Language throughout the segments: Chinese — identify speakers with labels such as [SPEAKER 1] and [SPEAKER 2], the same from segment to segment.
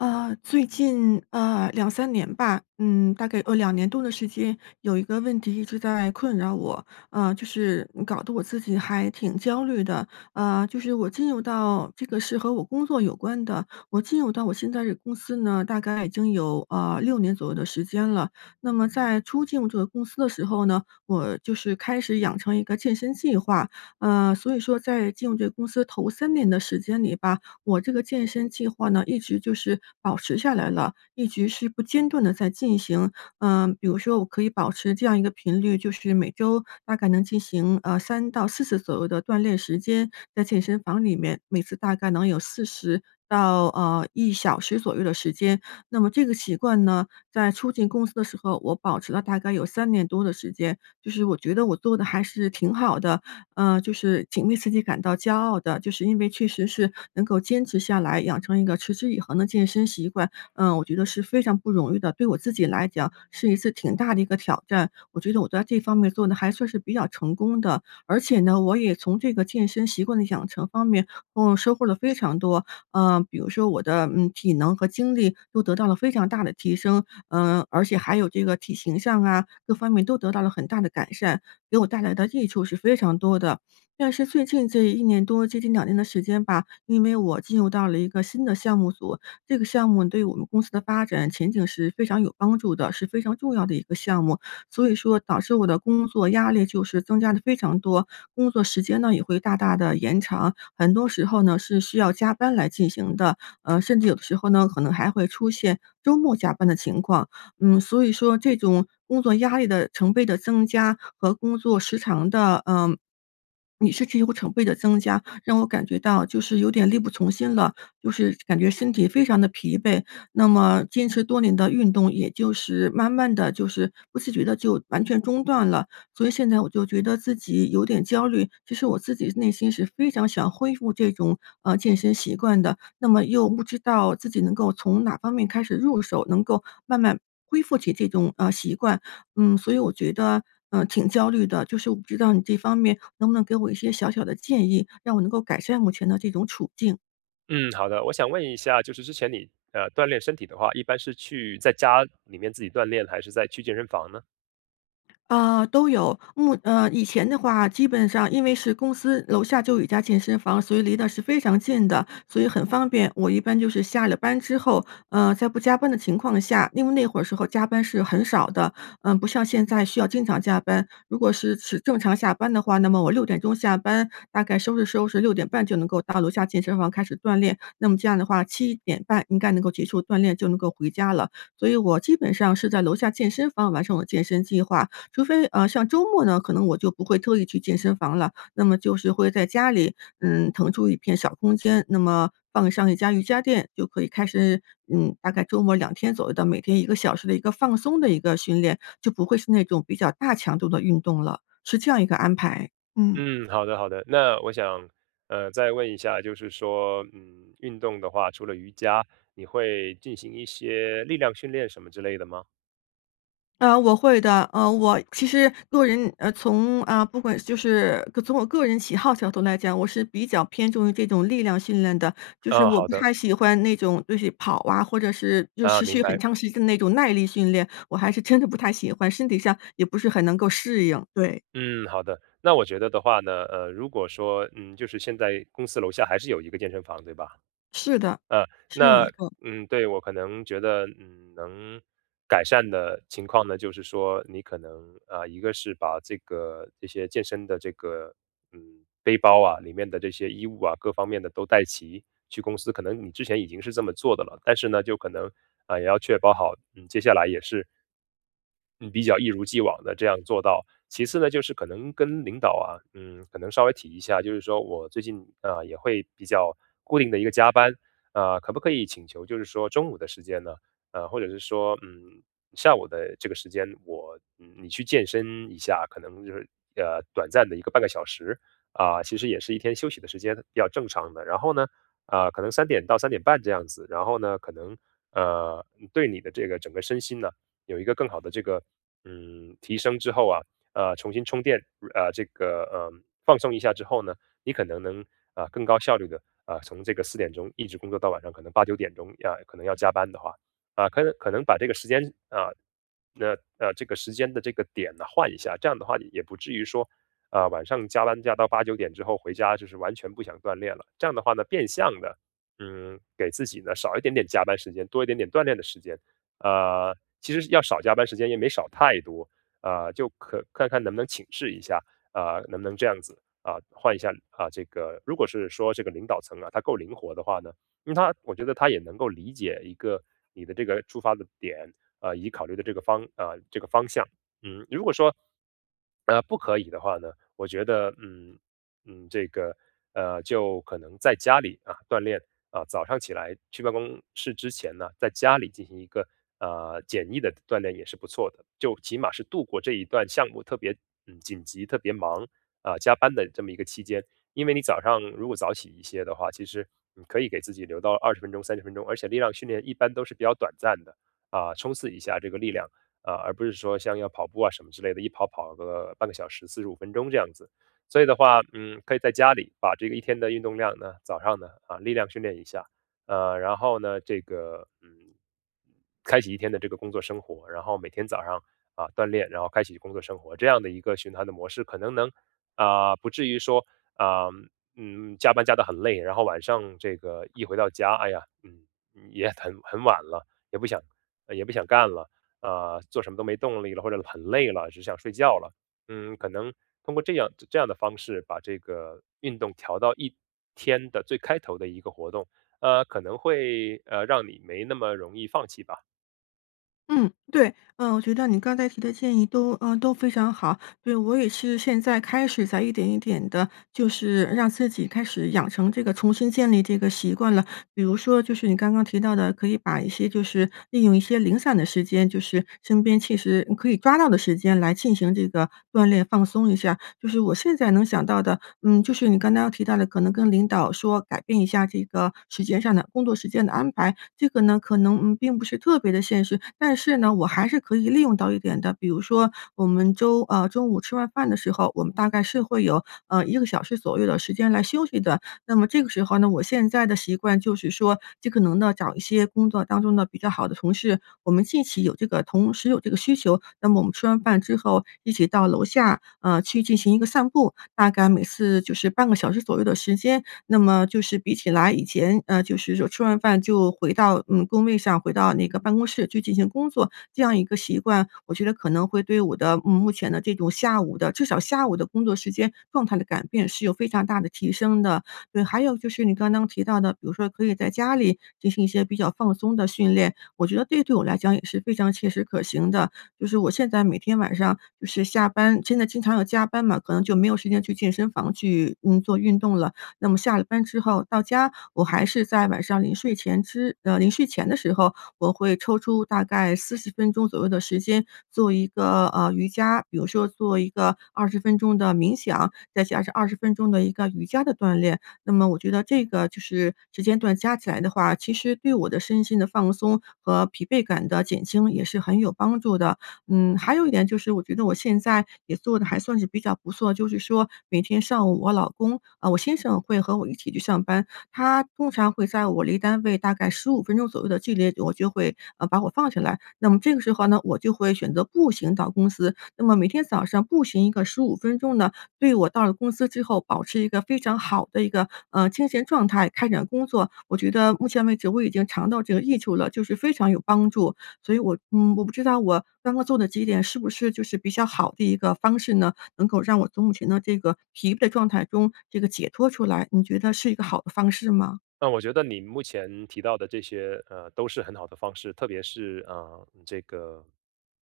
[SPEAKER 1] 呃，最近呃，2-3年吧，嗯，大概呃，2年多的时间有一个问题一直在困扰我，呃，就是嗯搞得我自己还挺焦虑的。呃，就是我进入到这个是和我工作有关的，我进入到我现在这个公司呢，大概已经有呃，6年左右的时间了。那么在初进入这个公司的时候呢，我就是开始养成一个健身计划，呃，所以说在进入这个公司头3年的时间里吧，我这个健身计划呢，一直就是保持下来了，一直是不间断地在进行。呃，比如说我可以保持这样一个频率，就是每周大概能进行呃，3到4次左右的锻炼时间，在健身房里面每次大概能有40到呃，1小时左右的时间。那么这个习惯呢，在初进公司的时候，我保持了大概有3年多的时间，就是我觉得我做的还是挺好的，呃，就是挺为自己感到骄傲的，就是因为确实是能够坚持下来，养成一个持之以恒的健身习惯，嗯，我觉得是非常不容易的，对我自己来讲是一次挺大的一个挑战，我觉得我在这方面做的还算是比较成功的。而且呢，我也从这个健身习惯的养成方面，呃，收获了非常多，呃，比如说我的，嗯，体能和精力都得到了非常大的提升，呃，而且还有这个体形上啊，各方面都得到了很大的改善，给我带来的益处是非常多的。但是最近这1年多接近2年的时间吧，因为我进入到了一个新的项目组，这个项目对我们公司的发展前景是非常有帮助的，是非常重要的一个项目，所以说导致我的工作压力就是增加得非常多，工作时间呢，也会大大地延长，很多时候呢，是需要加班来进行的，呃，甚至有的时候呢，可能还会出现周末加班的情况。嗯，所以说这种工作压力的成倍的增加和工作时长的呃，也甚至会成倍的增加，让我感觉到就是有点力不从心了，就是感觉身体非常的疲惫。那么坚持多年的运动也就是慢慢地就是不自觉地就完全中断了，所以现在我就觉得自己有点焦虑，其实我自己内心是非常想恢复这种，呃，健身习惯的，那么又不知道自己能够从哪方面开始入手，能够慢慢恢复起这种，呃，习惯，嗯，所以我觉得，呃，挺焦虑的，就是我不知道你这方面能不能给我一些小小的建议，让我能够改善目前的这种处境？
[SPEAKER 2] 嗯，好的。我想问一下就是之前你，呃，锻炼身体的话，一般是去在家里面自己锻炼还是在去健身房呢？
[SPEAKER 1] 呃，都有。目呃，以前的话基本上因为是公司楼下就有一家健身房，所以离得是非常近的。所以很方便，我一般就是下了班之后，呃，在不加班的情况下因为那会儿时候加班是很少的，呃，不像现在需要经常加班。如果是是正常下班的话，那么我6:00钟下班大概收拾收拾6:30就能够到楼下健身房开始锻炼，那么这样的话7:30应该能够结束锻炼就能够回家了。所以我基本上是在楼下健身房完成我健身计划。除非啊，像周末呢，可能我就不会特意去健身房了，那么就是会在家里，嗯，腾出一片小空间，那么放上1张瑜伽垫就可以开始，嗯，大概周末2天左右的每天1个小时的一个放松的一个训练，就不会是那种比较大强度的运动了。是这样一个安排，嗯。
[SPEAKER 2] 嗯，好的，好的。那我想，呃，再问一下就是说，嗯，运动的话，除了瑜伽，你会进行一些力量训练什么之类的吗？
[SPEAKER 1] 呃，我会的，呃，我其实个人呃，从啊，不管就是从我个人喜好角度来讲，我是比较偏重于这种力量训练的，就是
[SPEAKER 2] 啊，
[SPEAKER 1] 我
[SPEAKER 2] 好
[SPEAKER 1] 不
[SPEAKER 2] 的。
[SPEAKER 1] 太喜欢那种就是跑啊，或者是就
[SPEAKER 2] 啊，
[SPEAKER 1] 持
[SPEAKER 2] 明
[SPEAKER 1] 续
[SPEAKER 2] 白。
[SPEAKER 1] 很长时间的那种耐力训练，我还是真的不太喜欢，身体上也不是很能够适应，对。
[SPEAKER 2] 嗯，好的，那我觉得的话呢，呃，如果说，嗯，就是现在公司楼下还是有一个健身房对吧？
[SPEAKER 1] 是的，
[SPEAKER 2] 呃，
[SPEAKER 1] 是有一
[SPEAKER 2] 那，
[SPEAKER 1] 个。
[SPEAKER 2] 嗯，对，我可能觉得，嗯，能改善的情况呢就是说你可能，呃，一个是把这个这些健身的这个，嗯，背包啊里面的这些衣物啊，各方面的都带齐去公司。可能你之前已经是这么做的了。但是呢就可能，啊，也要确保好，嗯，接下来也是嗯，比较一如既往地这样做到。其次呢就是可能跟领导啊，嗯，可能稍微提一下，就是说我最近，呃，也会比较固定的一个加班，呃，可不可以请求就是说中午的时间呢，呃，或者是说，嗯，下午的这个时间我，嗯，你去健身一下，可能就是，呃，短暂的1个半个小时，啊，其实也是一天休息的时间要正常的。然后呢，呃，可能3:00-3:30这样子，然后呢可能，呃，对你的这个整个身心呢，有一个更好的这个，嗯，提升之后啊，呃，重新充电，呃，这个呃，放松一下之后呢，你可能能，呃，更高效率地，呃，从这个4:00钟一直工作到晚上可能8:00-9:00钟呃，可能要加班的话。呃，可能可能把这个时间啊，那呃，这个时间的这个点呢换一下，这样的话你也不至于说，呃，晚上加班加到8:00，9:00之后回家就是完全不想锻炼了，这样的话呢，变相地，嗯，给自己呢少一点点加班时间，多一点点锻炼的时间，呃，其实要少加班时间也没少太多。呃，就可看看能不能请示一下，呃，能不能这样子，啊，换一下。啊，这个，如果是说这个领导层啊，他够灵活的话呢，因为他我觉得他也能够理解一个你的这个出发的点，呃，以考虑的这个方呃，这个方向。嗯，如果说，呃，不可以的话呢，我觉得，嗯，嗯，这个，呃，就可能在家里啊锻炼，啊，早上起来去办公室之前呢，在家里进行一个，呃，简易的锻炼也是不错的，就起码是度过这一段项目特别，嗯，紧急特别忙，啊，加班的这么一个期间。因为你早上如果早起一些的话，其实你可以给自己留到20分钟、30分钟，而且力量训练一般都是比较短暂的，啊，冲刺一下这个力量，啊，而不是说像要跑步啊什么之类的，一跑跑个半个小时、45分钟这样子。所以的话，嗯，可以在家里把这个一天的运动量呢，早上呢，啊，力量训练一下。呃，然后呢这个，嗯，开启一天的这个工作生活。然后每天早上，啊，锻炼，然后开启工作生活，这样的一个循环的模式可能能，呃，不至于说，呃，嗯，加班加得很累，然后晚上这个一回到家，哎呀，嗯，也很很晚了，也不想呃，也不想干了，呃，做什么都没动力了或者很累了只想睡觉了。嗯，可能通过这样这样的方式把这个运动调到一天的最开头的一个活动，呃，可能会，呃，让你没那么容易放弃吧。
[SPEAKER 1] 嗯，对。呃，我觉得你刚才提的建议都呃，都非常好。对，我也是现在开始在一点一点的就是让自己开始养成这个重新建立这个习惯了。比如说就是你刚刚提到的，可以把一些就是利用一些零散的时间，就是身边其实可以抓到的时间来进行这个锻炼放松一下。就是我现在能想到的，嗯，就是你刚刚提到的，可能跟领导说改变一下这个时间上的工作时间的安排。这个呢可能，嗯，并不是特别的现实，但是呢，我还是可以利用到一点的，比如说我们周呃，中午吃完饭的时候，我们大概是会有呃，1个小时左右的时间来休息的。那么这个时候呢，我现在的习惯就是说尽可能的找一些工作当中的比较好的同事，我们近期有这个同时有这个需求，那么我们吃完饭之后一起到楼下呃，去进行一个散步，大概每次就是半个小时左右的时间。那么就是比起来以前呃，就是吃完饭就回到，嗯，工位上，回到那个办公室就进行工作，这样一个习惯，我觉得可能会对我的目目前的这种下午的至少下午的工作时间状态的改变是有非常大的提升的。对，还有就是你刚刚提到的，比如说可以在家里进行一些比较放松的训练，我觉得这对我来讲也是非常切实可行的。就是我现在每天晚上就是下班，现在经常要加班嘛，可能就没有时间去健身房去，嗯，做运动了。那么下了班之后到家，我还是在晚上临睡前之呃，临睡前的时候，我会抽出大概40分钟左右的时间做一个，呃，瑜伽，比如说做一个20分钟的冥想，再加上20分钟的一个瑜伽的锻炼。那么我觉得这个就是时间段加起来的话，其实对我的身心的放松和疲惫感的减轻也是很有帮助的。嗯，还有一点就是我觉得我现在也做的还算是比较不错，就是说每天上午我老公，啊，我先生会和我一起去上班，他通常会在我离单位大概15分钟左右的距离，我就会呃，把我放下来。那么这个时候呢，我就会选择步行到公司，那么每天早上步行一个15分钟呢，对我到了公司之后保持一个非常好的一个，呃，精神状态开展工作，我觉得目前为止我已经尝到这个益处了，就是非常有帮助。所以我嗯，我不知道我刚刚做的几点是不是就是比较好的一个方式呢？能够让我从目前的这个疲惫状态中这个解脱出来，你觉得是一个好的方式吗？
[SPEAKER 2] 那我觉得你目前提到的这些呃，都是很好的方式，特别是，呃，这个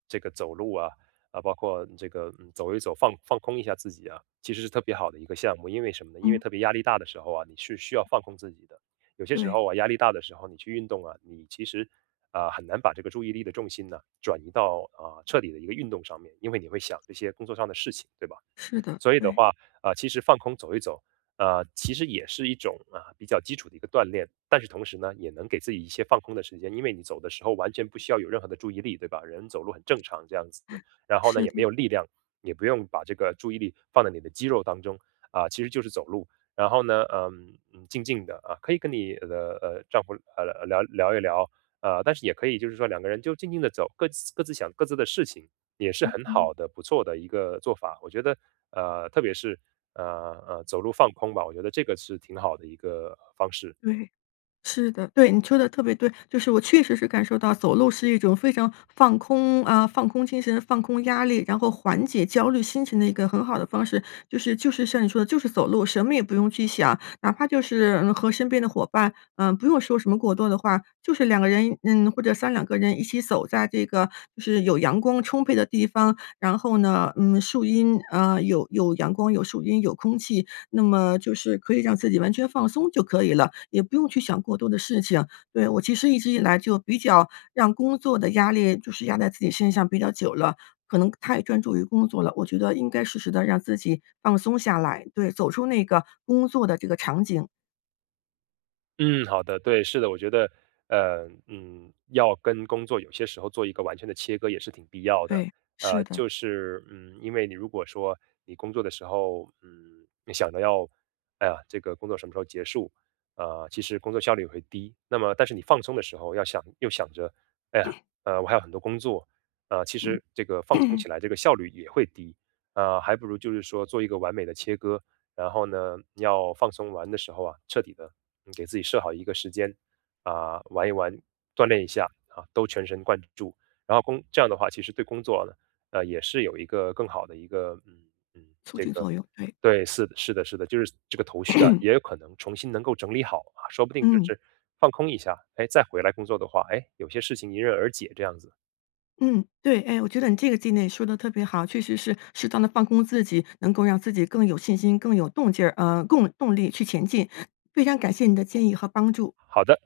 [SPEAKER 2] 这个走路啊，呃，包括这个走一走，放放空一下自己啊，其实是特别好的一个项目，因为什么呢？因为
[SPEAKER 1] 嗯。
[SPEAKER 2] 特别压力大的时候啊，你是需要放空自己的。有些时
[SPEAKER 1] 对。
[SPEAKER 2] 候啊，压力大的时候你去运动啊，你其实呃，很难把这个注意力的重心呢，转移到呃，彻底的一个运动上面，因为你会想这些工作上的事情，对吧？
[SPEAKER 1] 是的，
[SPEAKER 2] 所以的
[SPEAKER 1] 对。
[SPEAKER 2] 话，呃，其实放空走一走，啊，其实也是一种，啊，比较基础的一个锻炼，但是同时呢，也能给自己一些放空的时间。因为你走的时候完全不需要有任何的注意力，对吧？人走路很正常这样子，然后呢
[SPEAKER 1] 是
[SPEAKER 2] 也没
[SPEAKER 1] 的。
[SPEAKER 2] 有力量，也不用把这个注意力放在你的肌肉当中。啊，其实就是走路，然后呢，呃呃，静静的啊，可以跟你呃，的呃，丈夫呃，呃，聊聊一聊，呃，但是也可以就是说两个人就静静地走各自各自想各自的事情，也是
[SPEAKER 1] 嗯
[SPEAKER 2] 很
[SPEAKER 1] 嗯。
[SPEAKER 2] 好的不错的一个做法。我觉得，呃，特别是，呃，呃，走路放空吧我觉得这个是挺好的一个方式。
[SPEAKER 1] 对，是的。对，你说的特别对，就是我确实是感受到走路是一种非常放空啊，放空精神、放空压力，然后缓解焦虑心情的一个很好的方式。就是就是像你说的就是走路，什么也不用去想。哪怕就是，嗯，和身边的伙伴呃，不用说什么过多的话，就是两个人，嗯，或者3-2个人一起走在这个就是有阳光充沛的地方，然后呢，嗯，树阴，啊，有有阳光、有树荫、有空气，那么就是可以让自己完全放松就可以了，也不用去想过多的事情。对，我其实一直以来就比较让工作的压力就是压在自己身上比较久了，可能太专注于工作了。我觉得应该适时地让自己放松下来，对，走出那个工作的这个场景。
[SPEAKER 2] 嗯，好的，对，是的。我觉得，呃，嗯，要跟工作有些时候做一个完全的切割也是挺必要的。
[SPEAKER 1] 对，
[SPEAKER 2] 呃，
[SPEAKER 1] 是的。
[SPEAKER 2] 就是，嗯，因为你如果说你工作的时候，嗯，你想着要：“哎呀这个工作什么时候结束。”呃，其实工作效率会低。那么但是你放松的时候要想又想着：“哎呀，呃，我还有很多工作。”呃，其
[SPEAKER 1] 嗯。
[SPEAKER 2] 实这个放松 起来这个效率也会低，呃，还不如就是说做一个完美的切割，然后呢，要放松玩的时候啊，彻底地，嗯，给自己设好一个时间，啊，玩一玩，锻炼一下，哈，都全神贯注，然后工这样的话其实对工作呢，呃，也是有一个更好的一个嗯，嗯
[SPEAKER 1] 促
[SPEAKER 2] 这
[SPEAKER 1] 进
[SPEAKER 2] 个，
[SPEAKER 1] 作用，对。
[SPEAKER 2] 对，是是的是的，就是这个头绪啊，也有可能重新能够整理好啊，说不定就
[SPEAKER 1] 嗯。
[SPEAKER 2] 是放空一下，诶，再回来工作的话，诶，有些事情迎刃而解这样子。
[SPEAKER 1] 嗯，对。哎，我觉得你这个建议说得特别好。确实是适当地放空自己，能够让自己更有信心，更有动劲儿，呃，供动力去前进。非常感谢你的建议和帮助。
[SPEAKER 2] 好的。